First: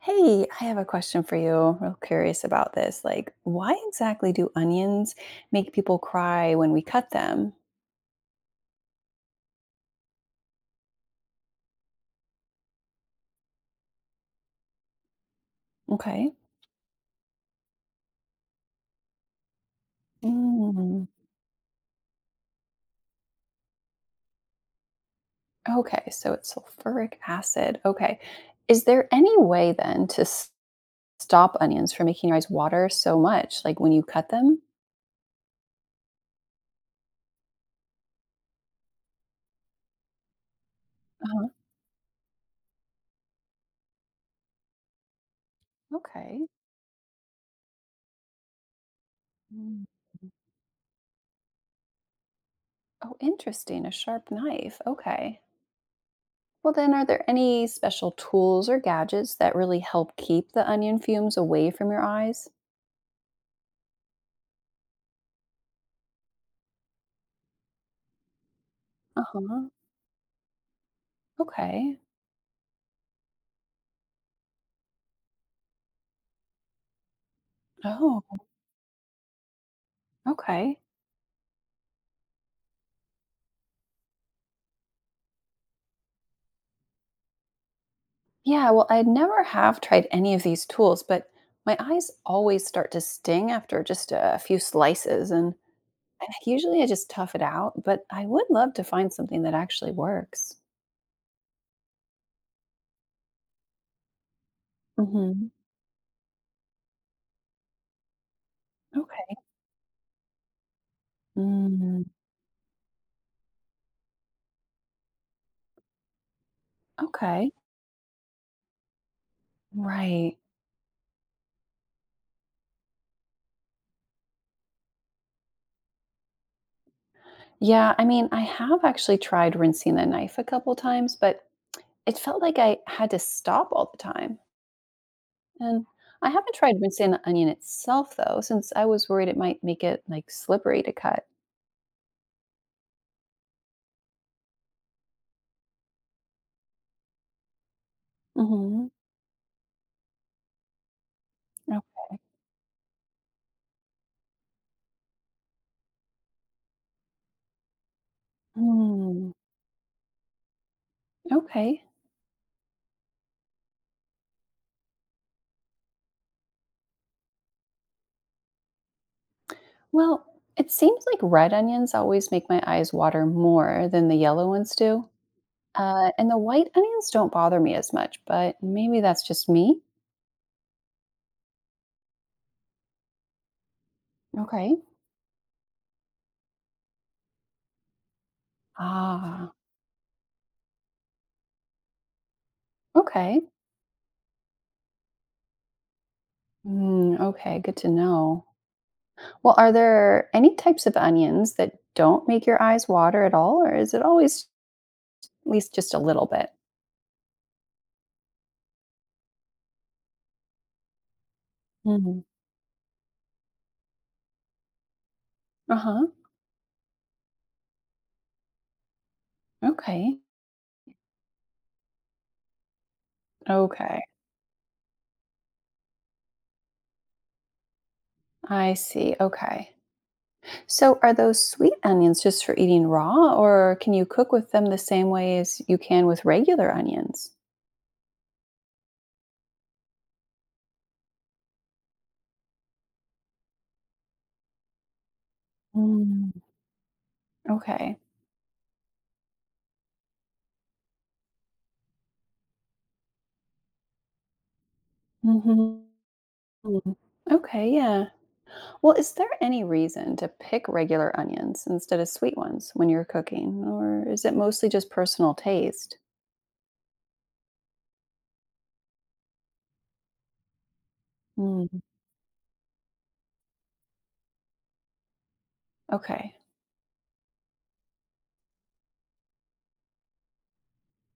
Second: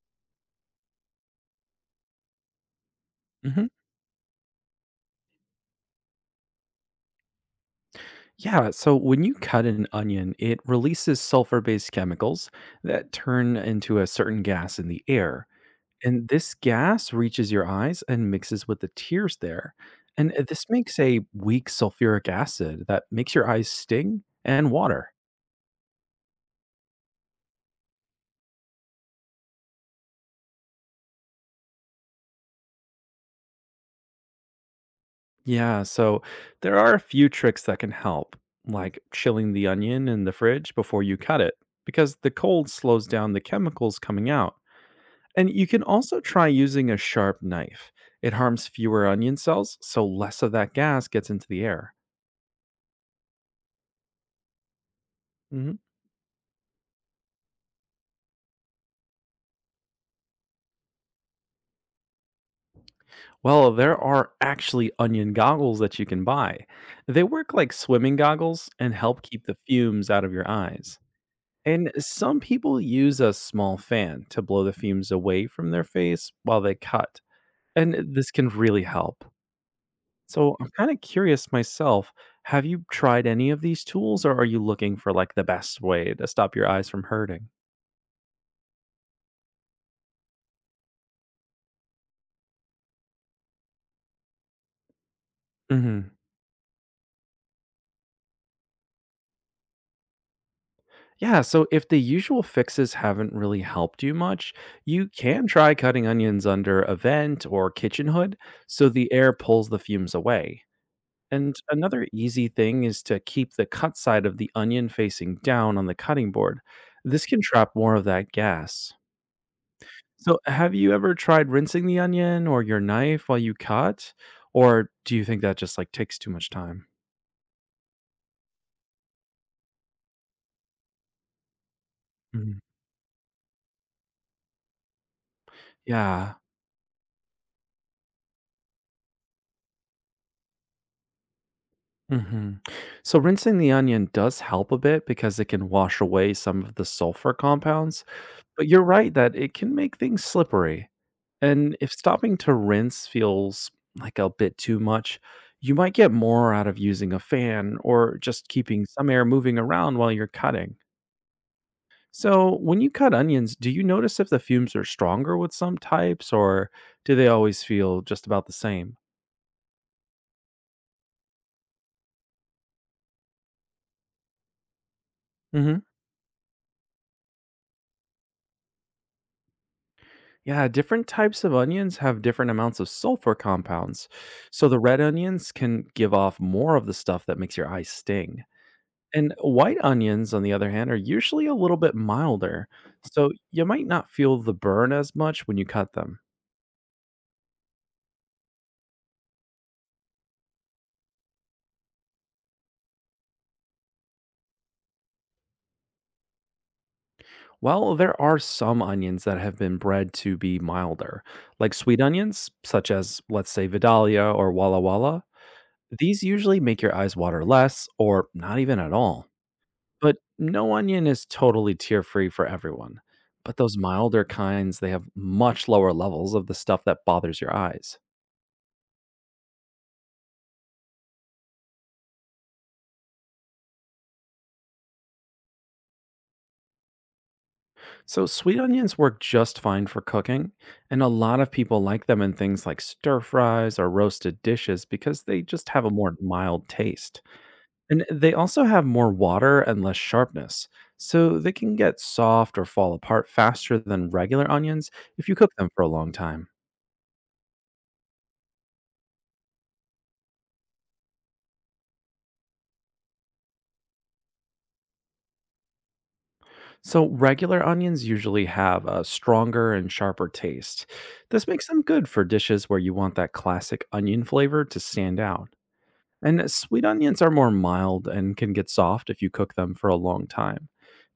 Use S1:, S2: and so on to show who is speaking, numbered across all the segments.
S1: Hey, I have a question for you. Real curious about this. Like,
S2: Mhm.
S1: why exactly do onions make people cry when we cut them?
S2: Yeah. So when you cut an onion, it releases sulfur based chemicals that turn into a certain gas in the air. And
S1: Okay.
S2: this gas reaches your eyes and mixes with the tears there. And this makes
S1: Mm.
S2: a weak sulfuric acid that makes your eyes sting and water.
S1: Okay, so it's sulfuric acid. Okay. Is there any way then stop onions from making your eyes water so much, like when you cut them?
S2: Yeah. So there are a few tricks that can help, like chilling the onion in the fridge before you cut
S1: Uh-huh.
S2: it, because the cold slows down the chemicals coming out. And you can also
S1: Okay.
S2: try using a sharp knife. It harms fewer onion cells,
S1: Mm.
S2: so less of that gas gets into the air.
S1: Oh, interesting. A sharp knife. Okay.
S2: hmm
S1: Well, then, are there any special tools or gadgets that really help keep the onion fumes away from your eyes?
S2: Well, there are actually onion goggles that you can buy. They work like swimming goggles and help
S1: Uh
S2: keep the
S1: huh.
S2: fumes out of your eyes. And
S1: Okay.
S2: some people use a small fan to blow the fumes away from their face while they cut. And
S1: Oh,
S2: this can really help. So I'm
S1: okay.
S2: kind of curious myself. Have you tried any of these tools or are you looking for like the best way to stop your eyes from hurting?
S1: Yeah, well, I never have tried any of these tools, but my eyes always start to sting after just a few slices, and
S2: hmm
S1: usually I just tough it out, but I would love to find something that actually works.
S2: Yeah. So if the usual fixes haven't really helped you much, you can
S1: Hmm.
S2: try cutting onions under a vent or kitchen hood so the air
S1: Okay.
S2: pulls the fumes away. And
S1: Mm,
S2: another easy thing is to keep the cut side of the onion facing down on the cutting board. This can
S1: okay.
S2: trap more of that gas.
S1: Right.
S2: So, have you ever tried rinsing the onion or your knife while you cut, or do you think that just, like, takes too much time?
S1: Yeah, I mean, I have actually tried rinsing the knife a couple times, but it felt
S2: Mhm.
S1: like I had to stop all the time. And I
S2: Yeah.
S1: haven't tried rinsing the onion itself though, since I was worried it might make it like slippery to cut.
S2: Mhm. So, rinsing the onion does help a bit because it can wash away some of the sulfur compounds, but you're
S1: Hmm.
S2: right that it can make things slippery. And
S1: Oh.
S2: if stopping to rinse feels like a bit too much, you might get more out of using a fan or just keeping some air
S1: Mm.
S2: moving around while you're cutting.
S1: Okay.
S2: So, when you cut onions, do you notice if the fumes are stronger with some types or do they always feel just about the same?
S1: Well, it seems like red onions always make my eyes water more than the yellow ones do.
S2: hmm
S1: And the white onions don't bother me as much, but maybe that's just me.
S2: Yeah, different types of onions have different amounts of sulfur compounds. So,
S1: Okay.
S2: the red onions can give off more of the stuff that makes your eyes sting. And
S1: Ah,
S2: white onions, on the other hand, are usually a little bit milder. So,
S1: okay.
S2: you might not feel the burn as much when you cut them.
S1: Mm, okay, good to know. Well, are there any types of onions that don't make your eyes water at all, or is it always at least just a little bit?
S2: Well, there are some onions that have been bred to be milder, like sweet
S1: Mhm.
S2: onions, such as, let's say, Vidalia or Walla Walla.
S1: Uh-huh.
S2: These usually make your eyes water less or not even at all. But
S1: Okay.
S2: no onion is totally tear free for everyone. But those
S1: Okay.
S2: milder kinds, they have much lower levels of the stuff that bothers your eyes.
S1: I see. Okay. So are those sweet onions just for eating raw, or can you cook with them the same way as you can with regular onions?
S2: So, sweet onions work just fine for cooking, and a lot of people like them in things like stir fries or roasted dishes because they just have a more
S1: Mm,
S2: mild taste.
S1: okay.
S2: And they also have more water and less sharpness, so they can get soft or fall apart faster than regular onions if you cook
S1: Hmm.
S2: them for a long time.
S1: Okay, yeah. Well, is there any reason to pick regular onions instead of sweet ones when you're cooking, or is it mostly just personal taste?
S2: So, regular onions usually have a stronger and sharper taste. This
S1: Mm,
S2: makes them good for dishes where you want that classic onion flavor to stand out.
S1: okay,
S2: And sweet onions are more mild and can get soft if you cook them for a long time.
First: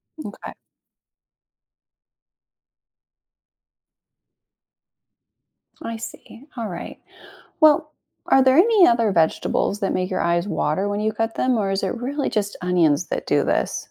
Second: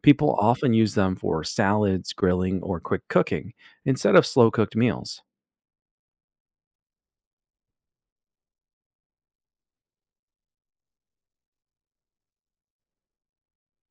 S2: People
S1: okay.
S2: often use them for salads, grilling, or quick cooking instead of slow cooked meals.
S1: I see. All right. Well, are there any other vegetables that make your eyes water when you cut them, or is it really just onions that do this?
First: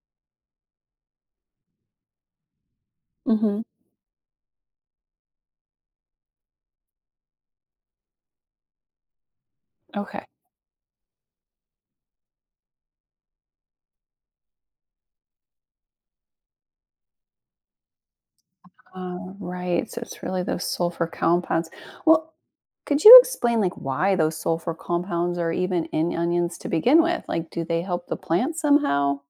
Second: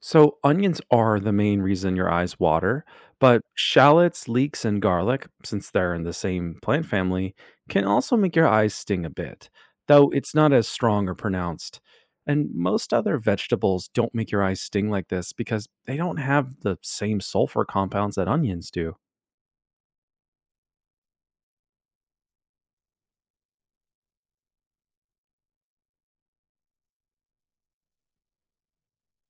S2: So, onions are the main reason your eyes water, but
S1: Hmm.
S2: shallots, leeks, and garlic, since they're in the same plant family, can also make your eyes sting a bit, though
S1: Okay.
S2: it's not as strong or pronounced. And most other vegetables don't make your eyes sting like this because they don't have the same sulfur compounds that onions do.
S1: Right. So it's really those sulfur compounds. Well, could you explain like why those sulfur compounds are even in onions to begin with? Like, do they help the plant somehow?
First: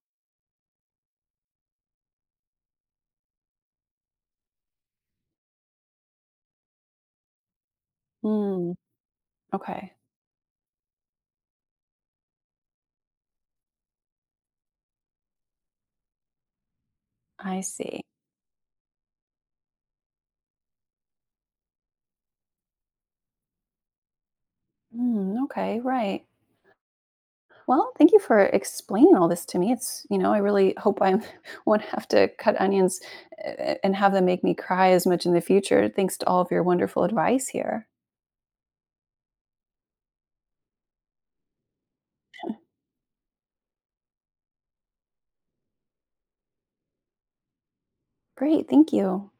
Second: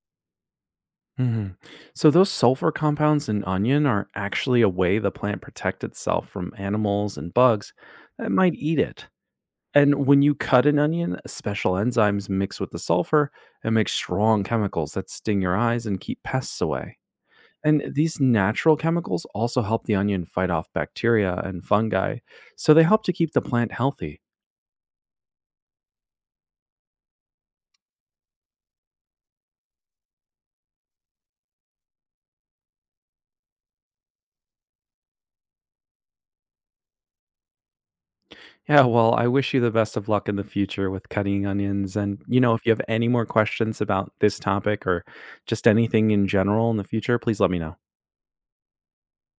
S2: Mhm. So, those sulfur compounds in onion are actually a way the plant protects itself from animals and bugs that might
S1: Hmm.
S2: eat it.
S1: Okay.
S2: And when you cut an onion, special enzymes mix with the sulfur and make strong chemicals that sting your eyes and keep pests away.
S1: I
S2: And
S1: see.
S2: these natural chemicals also help the onion fight off bacteria and fungi, so they help to keep the plant healthy.
S1: Hmm. Okay. Right. Well, thank you for explaining all this to me. It's, you know, I really hope I won't have to cut onions and have them make me cry as much in the future. Thanks to all of your wonderful advice here.
S2: Yeah, well, I wish you the best of luck in the future with cutting onions. And, you know, if you have any more questions about this topic or just anything in general in the future, please let me know.
S1: Great. Thank you.